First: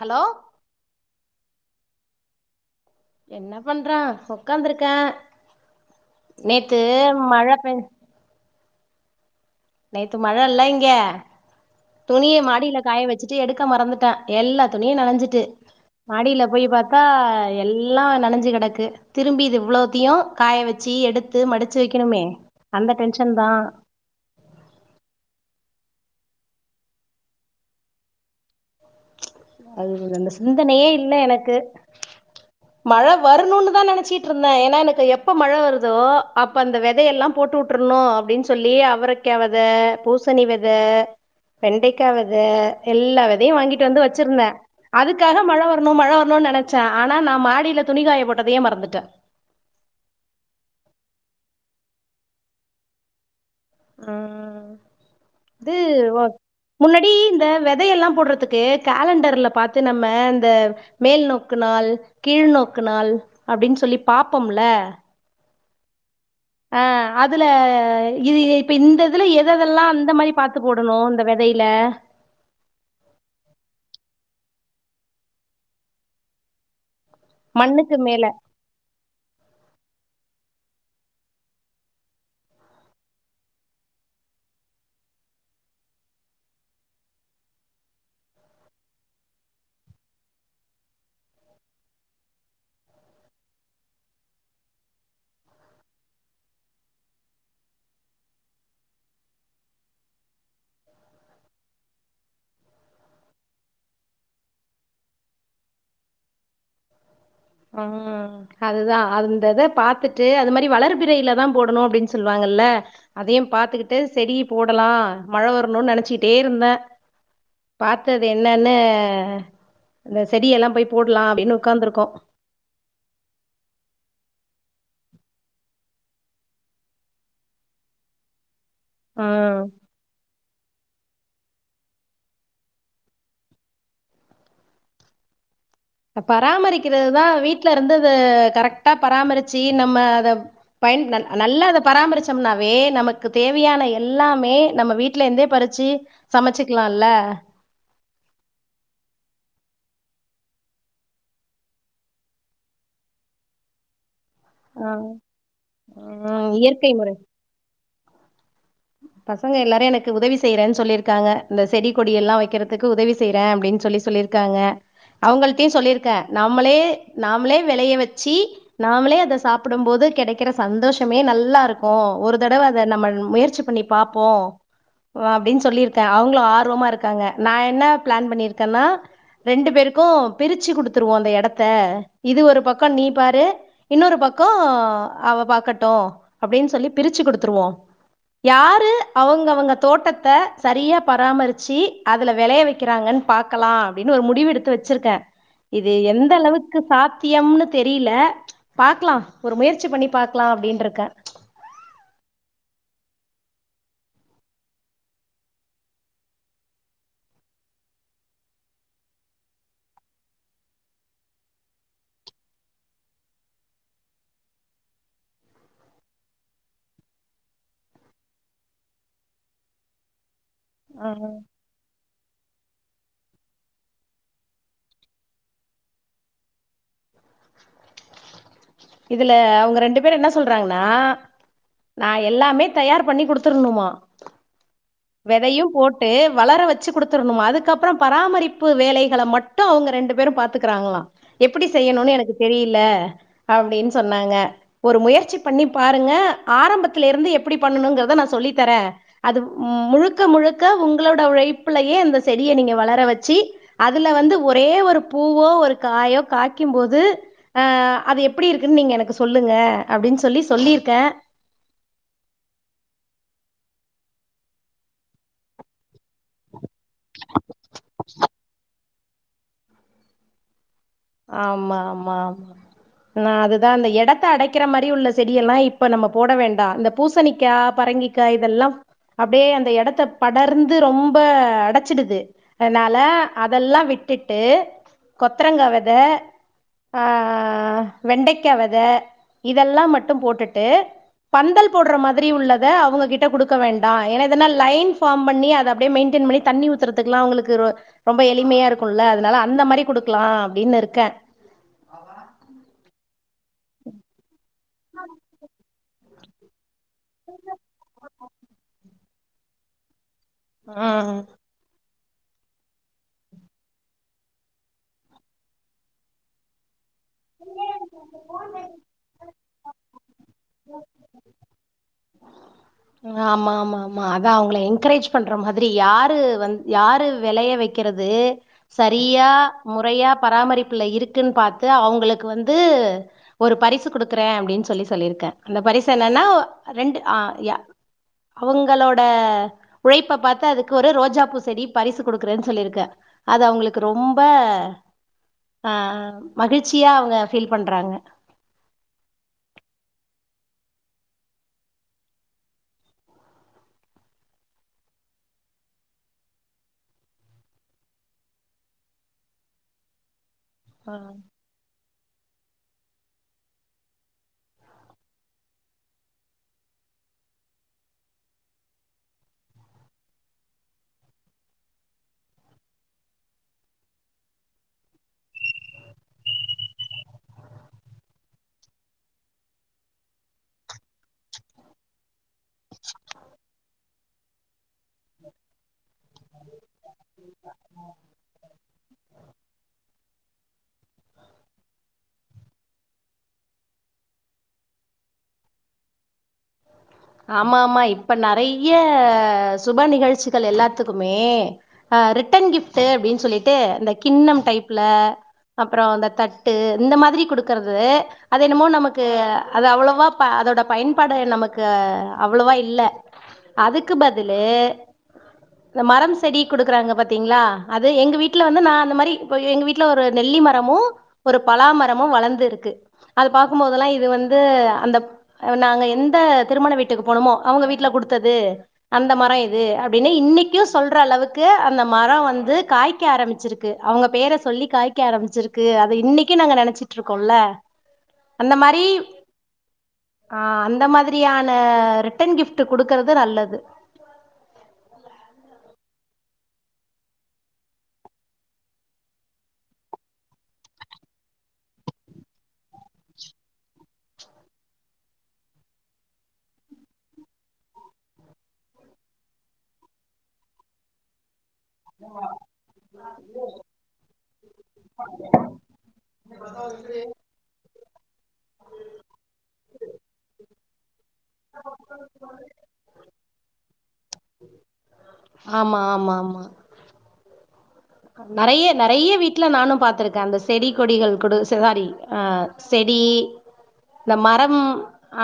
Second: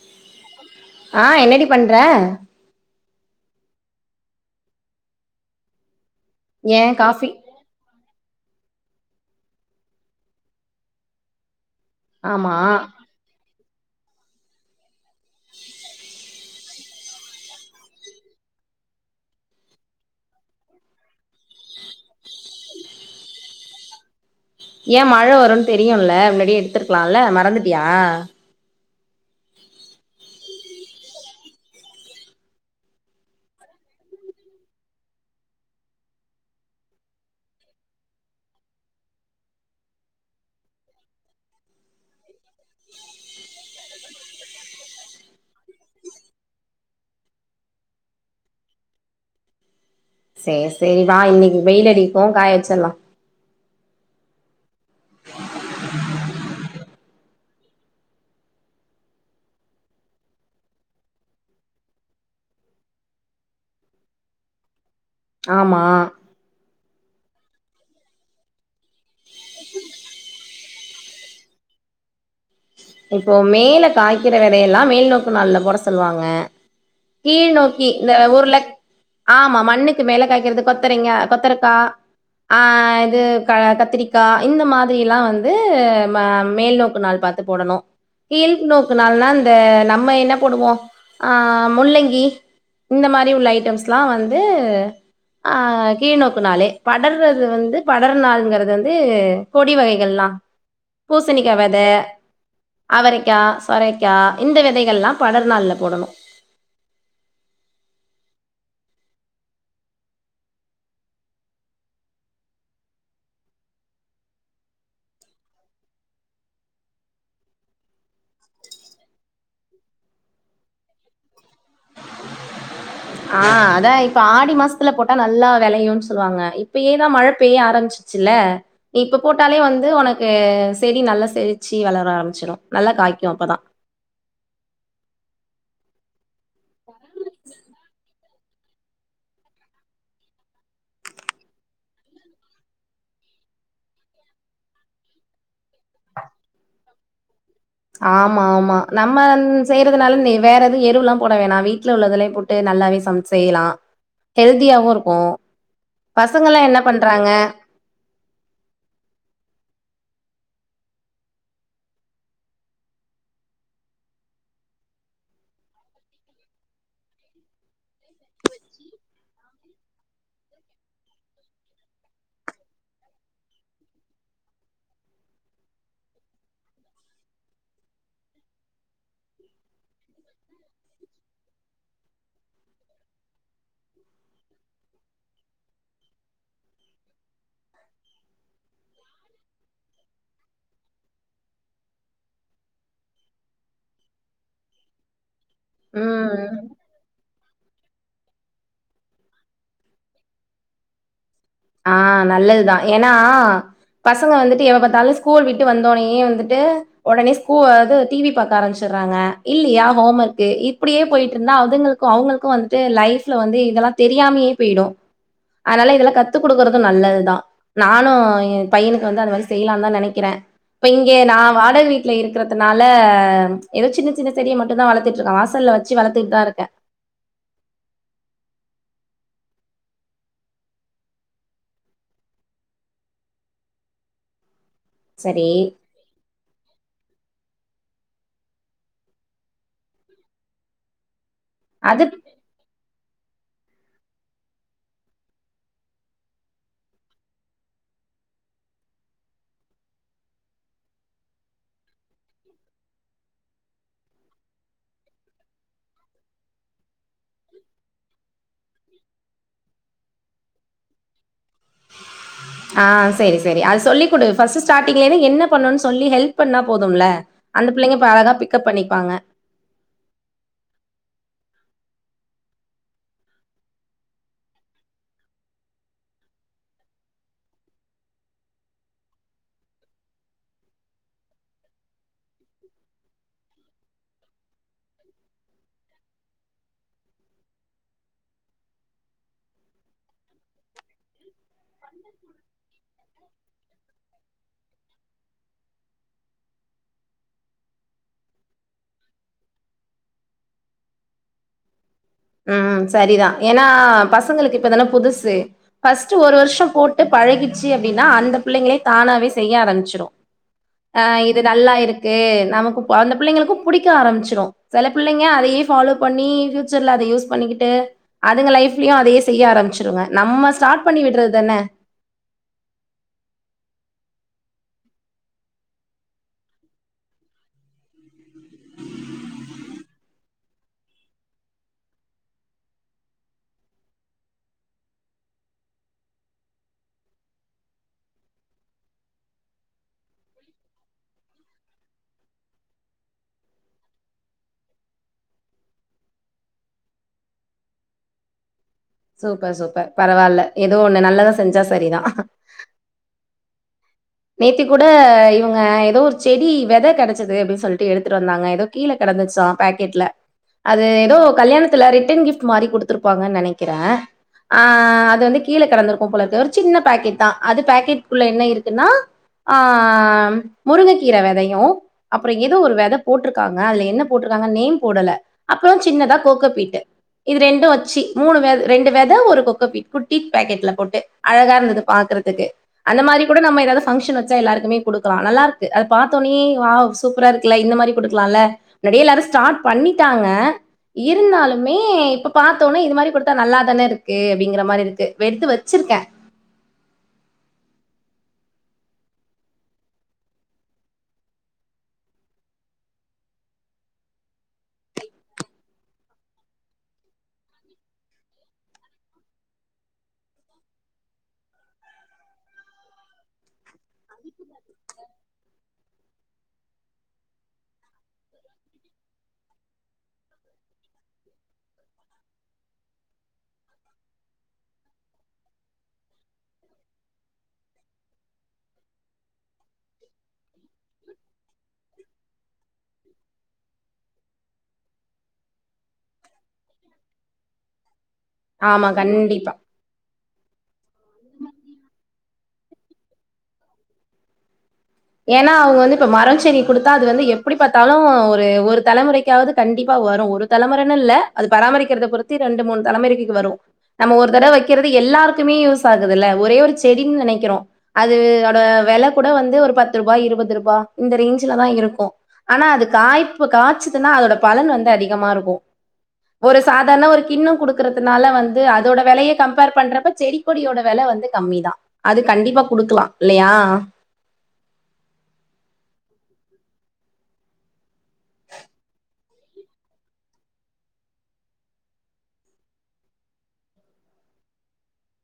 Hello ஆங் என்னடி பண்ற என்ன பண்றன் உக்காந்துருக்கேன் நேத்து ஏன் காஃபி மழை பெஞ் நேத்து மழைல இங்க துணிய ஆமா மாடியில காய வச்சுட்டு எடுக்க மறந்துட்டேன் எல்லா துணியும் நனைஞ்சு சுட்டு மாடியில போய் பாத்தா எல்லாம் நனைைஞ்சு கெடக்கு திரும்பி இது இவ்வளோத்தையும் காய வச்சு எடுத்து மடிச்சு வைக்கணுமே அந்த டென்ஷன் தான் ஏன் மழை வரும்னு தெரியுல்ல முன்னாடியே எடுடுத்திருக்கலாம்ல மறந்துட்டியா அது அந்த சிந்தனையே இல்ல எனக்கு மழை வரணுன்னுதான் நெனச்சட்ருந்தேன் ஏன்னா எனக்கு எப்ப மழை வருதோ அப்ப அந்த வெதையெல்லாம் போட்டு வுட்டுரணும் அப்படின்னு சொல்லி அவரைக்காய் விதை பூசணி வெத வெண்டக்காய் வெத எல்லா வெதையும் வாங்கிட்டு வந்து வச் சிருந்தேன் அதுக்காக மழை வரணும் மழை வரணும்னு நெனைகச்சேன் ஆனா நான் மாடில துணிக் காய போட்டதையே மறந்துட்டேன் வெயிலடிக்கும் காய வச்சில்லாம் ஆஹ் து ஒ முன்னாடி இந்த வெதையெல்லாம் போட்றதுக்கு கேலண்டர்ல பாத்து நம்ம இந்த மேல் நோக்கு நாள் கீழ்நோக்கு நாள் அப்படின்னு சொல்லி பாப்போம்யில்ல ஆமா ஆஹ் அதுல இது இப்ப இந்த இதுல எதெதல்லாம் அந்த மாரி பாத்து போடணும் இந்த வெதையில கீர வெதையெல்லாம் மேல்நோக்கு நாள்ல போட சொல்வாங்க கீழ் நோக்கி மண்ணுக்கு இந்த மேல ஊர்ல ஆமா மண்ணுக் கு மேல காய்க்கிறது கொத்தரங்கா கொத்தரக்கா அஹ் இது கத்திரிக்கா இந்த மாதிரிலாம் வந்து ம மேல்நோக்கு நாள் பாத்து போடணும் கீழ்நோக்கு நாள்னா இந்த நம்ம என்ன போடுவோம் ஆஹ் முள்ளங்கி இந்த மாரி உள்ள ஐட்டம்ஸ்ல்லாம் வந்து ஆஹ் கீழ்நோக்கு நாள் படர்றது வந்து படற் நாளுங்கிறது வந்து கொடி வகைகள்லாம் பூசணிக்கா வெத அவரைக்கா சொரைக்கா இந்த வெதைகள்ல்லாம் படர் நாள்ல போடணும் உஹம் அதுதான் அந்த இத பாத்துட்டு அது மாரி வளர்பிரையில தான் போடணும் அப்படின்னு சொல்லுவாங்கல்ல அதையும் பாத்துக்கிட்டு செடி போடலா மழ வரணும்னு நெனச்சிக்கிட்டே இருந்தேன் பார்த்தது என்னன்னு அஹ இந்த செடியெல்லாம் போய் போட்லாம் அப்டின்னு உட்காந்துருக்கோம் ஆஹ் அதான் இப்ப ஆடி மாசத்துல போட்டா நல்லா வெளையுன்னு சொல்வாங்க இப்பயேதான் மழை பெய்ய ஆரம்பிச்சிச்சுல்ல இப்ப போட்டாலே ம் வந்து உனக்கு செடி நல்லா செழச்சி வளர ஆரம்பிச்சிடும் நல்லா காய்க்கும் அப்பதான் பராமரிக்கிறதுதான் வீட்ல இருந்து அத கரெக்டா பராமரிச்சு நம்ம அத பயன் நல்லா அத பராமரிச்சோம்னாவே நமக்கு தேவையான எல்லாமே நம்ம வீட்டுலந்தே பறிச்சு சமைச்சிக்கலால்ல ஆமா ஆமா நம்ம செய்யறதுனால வேற எதுவும் எருவுல்லாம் போட வேணாம் வீட்டுல உள்ளதுலயே போட்டு நல்லாவே சம்ச் செய்லாம் ஹெல்தியாகவும் இருக்கும் ம் பசங்கள்லாம் என்ன இயற்கை முறை பண்றாங்க பசங்க எல்லாரும் எனக்கு உதவி செய்யறேன்னு சொல்லிருக்காங்க இந்த செடி கொடி எல்லாம் வெக்கிறதுக்கு உதவி செய்யறேன் அப்படின்னு சொல்லி சொல்லியிருக்காங்க அவங்கள்ட்டையும் சொல்லியிருக்கேன் நாமளே நாம்ளே வெளைய வச்சு நாமளே அத சாப்பிடும் போது கிடைக்கிற சந்தோஷமே நல்லா இருக்கும் ஒரு தடவ அத நம்ம முயற்சி பண்ணி பா்போம் அப்படின்னு சொல்லிருக்கேன் அவங்களும் ஆர்வமா இருக்காங்க நான் என்ன பிளான் பண்ணிருக்கேன்னா ரெண்டு பேருக்கும் பிரிச்சு குடுத்துருவோம் அந்த எடத்த இது ஒரு பக்கம் நீ பாரு இன்னொரு பக்கம் அவ பாக்கட்டும் அப்படின்னு சொல்லி பிரிச்சு குடுத்துருவோம் யாரு அவங்கவுங்க தோட்டத்தை சரியா பராமரிச்சு அதுல வெளைய வெக்கிறாங்கன்னு பாக்கலாம் அப்படின்னு ஒரு முடிவு எடுத்து வச்சிருக்கேன் இது எந்த ம் அளவுக்கு சாத் த்தியம்னு தெரியில பாக்கலாம் ஒரு முயற்சி பண்ணி பாக்கலாம் அப்படின்ருக்கேன் ஆஹ் நல்லதுதான் ஏன்னா பசங்க வந்துட்டு எப்ப பார்த்தாலும் ஸ்கூல் விட்டு வந்தோடே வந்துட்டு உடனே ஸ்கூ இது டிவி பாக்க ஆரம்பிச்சர்றாங்க இல்லியா ஹோம் ஒர்க்கு இப்படியே போயிட்டு இருந்தா அதுங்களுக்கும் அவங்களுக்கும் வந்துட்டு லைஃப்ல வந்து இதெல்லாம் தெரியாமயே போயிடும் அதனால இதெல்லாம் கத் த்து குடுக்குறதும் நல்லதுதான் நானும் என் பையனுக்கு வந்து அந்த மாரி செய்யலாம்னு தான் நெனைக்கிறேன் இப்ப இங்கே ஆஹ் நான் வாடக வீட்ல இருக்கிறத்துனால ல ஏதோ சின்ன சின்ன செடிய மட்டுந்தான் வளர்த்திட்ருக்கேன் வாசல்ல வச்சு வளர்த்திட்தான் இருக்கேன் இதுல அவுங்க ரெண்டு பேர் என்ன சொல்றாங்கன்னா நான் எல்லாமே தயார் பண்ணி குடுத்துருணுமா சரி வெதையும் போட்டு வளர வச்சு குடுத்துரணுமா அதுக் க்கப்பறம் பராமரிப்பு வேலைகளை மட்டும் அவங்க ரெண்டு பேரும் பாத்துக்குறாங்களா எப்படி அது செய்யணுன்னனு எனக்கு தெரியில அப்டின்னு சொன்னாங்க ஒரு முயற்சி பண்ணி பாருங்க ஆரம்பத்திலெருந்து எப்டி பண்ணணுங்கிறத நான் சொல்லித்தரேன் அது உம் முழுக்க முழுக்க உங்களோட உழைப்புலயே அந்த செடியை நீங்க வளர வச்சு அதுல வந்து ஒரே ஒரு பூவோ ஒரு காயோ காயக்கும் போது அஹ் அது எப்படி இருக்குன்னு நீங்க எனக்கு சொல்லுங்க அப்படின்னு சொல்லி சொல்லிருக்கேன் ஆஹ் செரி செரி அது சொல்லி குடு ஃபஸ்ட்டு ஸ்டார்டிங்லேந்து என்ன பண்ணுன்னு சொல்லி ஹெல்ப் பண்ணா போதும்ல அந்த பிள்ளைங்க அழகா பிக்கப் பண்ணிக் வாங்க ஆமா ஆமா ஆமா நா அதுதா அந்த எடத்த அடைக்கிற மாதிரி உள்ள செடியெல்லா இப்ப நம்ப போட வேண்டா இந்த பூசணிக்கா பரங்கிக்கா இதெல்லா அப்டியே அந்த எடத்த படர்ந்து ரொம்ப அடச்சிடுது அதனால அதெல்லா விட்டுட்டு கொத்தரங்கா வெத த வெண்டெக்கா வெத இதெல்லா மட்டு போட்டுட்டு பந்தல் போட்ற மாதிரி உள்ளத அவங்ககிட்ட குடுக்க வேண்டா ஏன்னா இல்லா லைன் ஃபார்ம் பண்ணி அத அப்டியே மெயின்டன் பண்ணி தண்ணி ஊத்தறுதுகெல்லா அவுங்ளுக்கு ரொ ரொம்ப எளிமையா இருக்குல அதனால அந்த மாரி குடுக்கலா அப்டின்னு இருக்கே உம் சரிதா ஏன்னா பசங்களுக்கு இப்ப இதலா புதுசு பஸ் ஒரு வருஷோ போட் பழகிச்சு அப்டின்னா அந்த பிள்ளைங்களே தானாவே செய்ய ஆரம்பிச்சுரு ம் ஆஹ் இது நல்லா இருக் க்கு நமக்கு அந்த புள்ளைங்களுக்கு புடிக்க ஆரம்பிச்சிரு சில பிள்ளைங்க அதையே ஃபாலோ பண்ணி ஃபியூ எல்லா யூஸ் பண்ணிக்கிட்டு அதுங்க லைஃலயு அதயே செய்ய ஆரம்பிச்சிருங்க நம்ப ஸ்டார்ட் பண்ணி விட்றது தானே ஆமா ஆமா ஆமா அதா அவங்கள என்கரேஜ் பண்ற மாரி யாரு வந் யாரு வெளைய வக்கிறது சரியா மொறையா பராமரிப்புல இருக்குன்னு பாத்து அவுங்ளுக்கு வந்து ஒரு பரிசு குடுக்குறே அப்டின்னு சொல்லி சொல்லிருக்கே அந்த பரிசு என்னன்னா ரெண்டு ஆஹ் அவங்களோட உழைப்ப பாத்து அதுக்கு ஒரு ரோஜா பூ செடி பரிசு குடுக்குறேன்னு சொல்லிருக்கே அது அவுங்ளுக்கு ரொம்ப ஆஹ் மகிழ்ச்சியா அவங்க ஃபீல் பண்றாங்க சூப்பர் சூப்பர் பரவால ஏதோ ஒண்ணு நல்லதா செஞ்சா சரிதா நேத்தி கூட இவங்க ஏதோ ஒரு செடி வெத கெடச்சது அப்டின்னு சொல்ட்டு எடுத்துட்டு வந்தாங்க எதோ கீழ கெடந்தச்சா பேக்கெட்ல அது ஆ எதோ கல்யாணத்துல ரிட்டன் கிப்ட் மாரி குடுத்துருப்பாங்கன்னு நெனைக்கிறே ஆ அது வந்து கீழ கெடந்துருக்கு போல அது ஒரு சின்ன பேக்கெட்தா அது பேக்கெட் குள்ள என்ன இருக்குன்னா ஆஹ் முருங்கக்கீர வெதையு அப்றோ எதோ ஒரு வெத போட்ருக்காங்க அதுல என்ன போட்ருக்காங்க நேம் போடல அப்றோ சின்னதா கோக்கோபீட்டு இது ரெண்டு வச்சி மூணு வெ ரெண்டு வெத ஒரு கொக்கோபீட் குட்டீ பேக்கெட்ல போட்டு அழகா இருந்தது பாக்குறதுக்கு அந்த மாரி கூட நம்ப எதாது பங்ஷன் வச்சா எல்லாருக்குமே குடுக்கலா நல்லாருக்கு அத பாத்தோனேயே வாவ் சூப்பரா இருக்குல இந்த மாரி குடுக்கலா முன்னாடியே எல்லாரு ஸ்டாட் பண்ணிட்டாங்க இருந்தாலுமே இப்ப பாத்தோனா இது மாதிரி குடுத்தா நல்லாதானே இருக்கு அப்டிங்கற மாரி இருக்கு எடுத்து வச்சிருக்கே ஆமா ஆமா இப்ப நெறைய சுப நிகழ்ச்சிகள் எல்லாத்துக்குமே ஆஹ் ரிட்டன் கிஃப்ட்டு அப்டின்னு சொல்லிட்டு அந்த கிண்ணம் டைப்ல அப்றோ அந்த தட்டு இந்த மாதிரி குடுக்கறது அது என்னமோ நமக்கு அது அவ்ளவா அதோட பயன்பாடு நமக்கு அவ்ளவா இல்ல அதுக்கு பதிலு இந்த மரம் செடி குடுக்குறாங்க பாத்தீங்ளா அது எங்க வீட்ல வந்து நா அந்த மாரி இப்ப எங்க வீட்ல ஒரு நெல்லி மரமு ஒரு பலாமரமு வளந்து இருக்கு அத பாக்குபோதெல்லா இது வந்து அந்த நாங்க எந்த வீட்டுக்கு போனமோ அவங்க வீட்ல குடுத்தது அந்த மரோ இது அப்டின்னு இன்னிக்கு சொல்ற அளவுக்கு அந்த மரோ வந்து காய்க்க ஆரம்பிச்சிருக்கு அவங்க பேர சொல்லி காய்க்க ஆரம்பிச்சிருக்கு க்கு அத இன்னிக்கு நாங்க நெனச்சிட்டுருக்கோல அந்த மாரி ஆமா, கண்டிப்பா. ஆ அந்த மாரி தியான ரிட்டன் கிஃப்ட்டு குடுக்றது நல்லது ஏன்னா அவங்க வந்து இப்ப மரம் செடி குடுத்தா அது வந்து எப்டி பாத்தாலு ஒரு ஒரு தலமொறைக்காது கண்டிப்பா வரு ஒரு தலமொறன்னு இல்ல அது பராமரிக்கறத பொருத்தி ரெண்டு மூனு தலமேரிகிக்கு வரு நம்ப ஒரு தடவ வெக்கறது எல்லாருக்குமே யூஸ் ஆகுதுல ஒரே ஒரு செடின்னு நெனைக்கிறோ அது அதோட வெல கூட வந்து ஒரு பத் ரூபா இருவதுருபா இந்த ரேஞ் த தா இருக்கு ஆனா அது காய்பு காய்ச்சதுன்னா அதோட பலன் வந்து அதிகமா இருக்கு ஒரு சாதாரண ஒரு கிண்ணோ குடுக் கிறதுனால வந்து அதோட வெலைய கம்பேர் பண்றப்ப செடிக்கொடியோட வெல வந்து கம்மிதா அது கண்டிப்பா குடுக்கலா இல்லையா ஆமா ஆமா ஆமா நெறைய நெறைய வீட்ல நானு பாத்துருக்கே அந்த செடி கொடிகள் குட செவ்வாரி ஆஹ் செடி இந்த மரம்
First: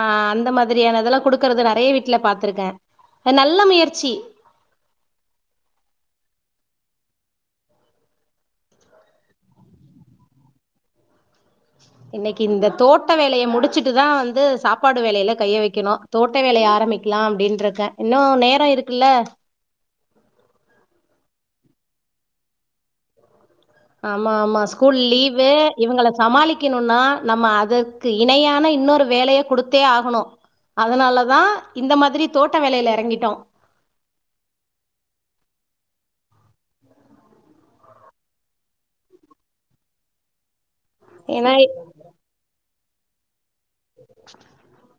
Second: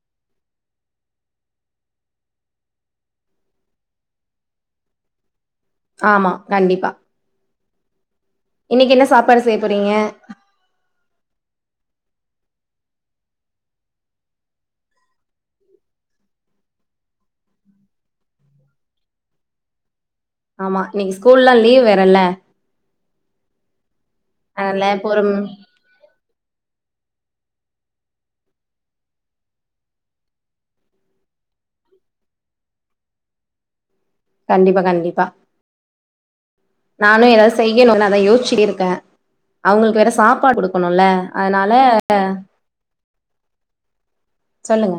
ஆஹ் அந்த மாதிரியான இதெல்லா குடுக்கறது நெறையா வீட்ல பாத்துருக்கே நல்ல முயற்சி ஆமா கண்டிப்பா இன்னைக்கு என்ன சாப்பாடு செய்ய போறீங்க இன்னைக்கு இந்த தோட்ட வேலையை முடிச்சிட்டுதான் வந்து சாப்பாடு வேலையில கைய வைக்கணும் தோட்ட வேலையை ஆரம்பிக்கலாம் அப்படின்ற இருக்கேன் இன்னும் நேரம் இருக்குல்ல ஆமா நீ ஸ்கூல்லல்லாம் லீவ் வேறல ஆமா ஆமா ஸ்கூல் லீவு இவங்கள சமாளிக்கணும்னா நம்ம அதற்கு இணையான இன்னொரு வேலையை கொடுத்தே ஆகணும் அதனாலதான் இந்த மாதிரி தோட்ட வேலையில இறங்கிட்டோம் கண்டிப்பா கண்டிப்பா நானும் ஏதாவது செய்யணும் அதை யோசிச்சிட்டு இருக்கேன் அவங்களுக்கு வேற சாப்பாடு கொடுக்க க்கணும்ல ஏன்னா அதனால சொல்லுங்க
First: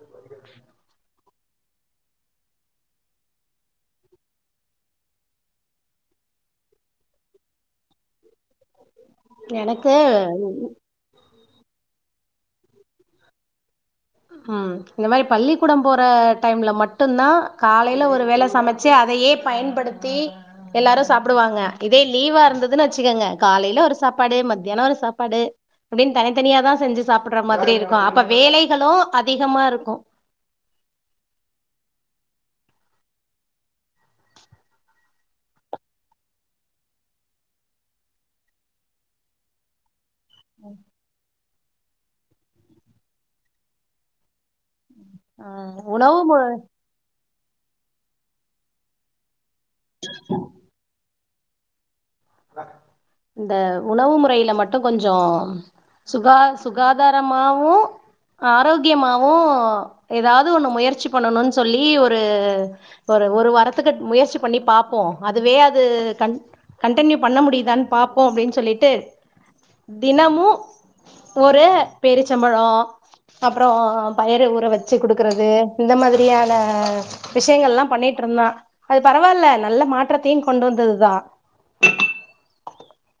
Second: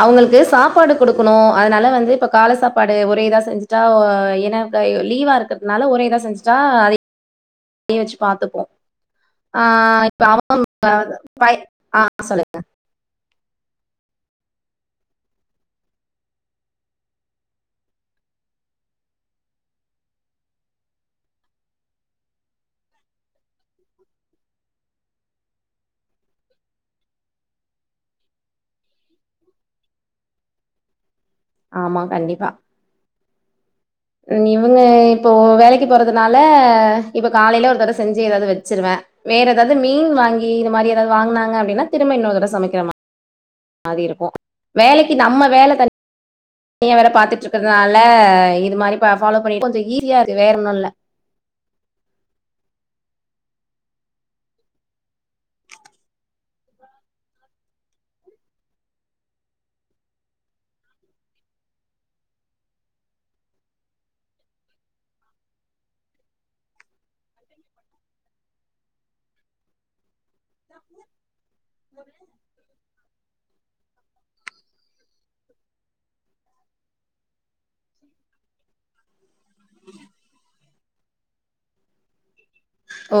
அவங்களுக்கு சாப்பாடு கொடுக்கணும் அதனால வந்து இப்ப காலை சாப்பாடு ஒரே இதா செஞ்சுட்டா என லீவா இருக்கிறதுனால ஒரே இதா செஞ்சுட்டா அதை வச்சு பாத்துப்போம் எனக்கு ஆஹ் இப்ப அவ வய ஆஹ் சொல்லுங்க உம் இந்த மாதிரி பள்ளிக்கூடம் போற டைம்ல மட்டுும்தான் காலையில ஒரு வேலை சமைச்சு அதையே பயன்படுத்தி எல்லாரும் சாப்பிடுவாங்க இதே லீவா இருந்ததுன்னு வச்சுக்கோங்க காலையில ஒரு சாப்பாடு மத்தியானம் ஒரு சாப்பாடு அப்படின்னு தனித்தனியா தான் செஞ்சு சாப்பிடுற மாதிரி இருக்கும் அப்ப வேலை களும் அதிகமா இருக்கும் ஆமா கண்டிப்பா உ இவங்க இப்போ வேலைக்கு போறதுனால இப்ப காலையில ஒரு தடவை செஞ்சு ஏதாவது வச்சிருவேன் வேற ஏதாவது மீன் வாங்கி ங்க இது மாதிரி ஏதாவது வாங்கினாங்க வேனுனா திரும்ப இன்னோரு தடவ சமைக்கிறமா மாதிரி இருக்கும் வேலைக்கு நம்ம அ வேலை உணவு மு தனி வேற பார்த்துட்டு இருக்கிறதுனால இது மாதிரி ஃபாலோ கொஞ்சம் ஈசியாது வேற என்னும் இல்ல இந்த உணவு முறையில மட்டும் கொஞ்சம் சுகா சுகாதாரமாவும் ஆரோக்கியமாவும் ஏதாவது ஒண்ணு முயற்சி பண்ணணும்னு சொல்லி ஒரு ஒரு ஒரு வாரத்துக்கு முயற்சி பண்ணி பார்ப்போம் அதுவே அது கண் கண்டனியூ பண்ண முடியுதான்னு பார்ப்போம் அப்படின்னு சொல்லிட்டு தினமும் ஒரு பேரிச்சம்பழம் அப்புறம் பயிறு ஊற வச்சு குடுக்கறது இந்த மாதிரியான விஷயங்கள் எல்லாம் பண்ணிட்டு இருந்தான் அது பரவாயில்ல நல்ல மாற்றத்தையும் கொண்டு வந்ததுதான் [unintelligible]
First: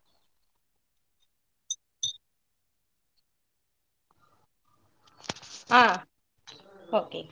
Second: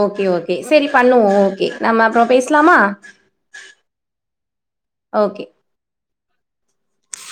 ஓகே ஓகே சரி பண்ணுவோம் ஓகே நம்ம அப்புறம் பேசலாமா ஓகே ஆ ஓகே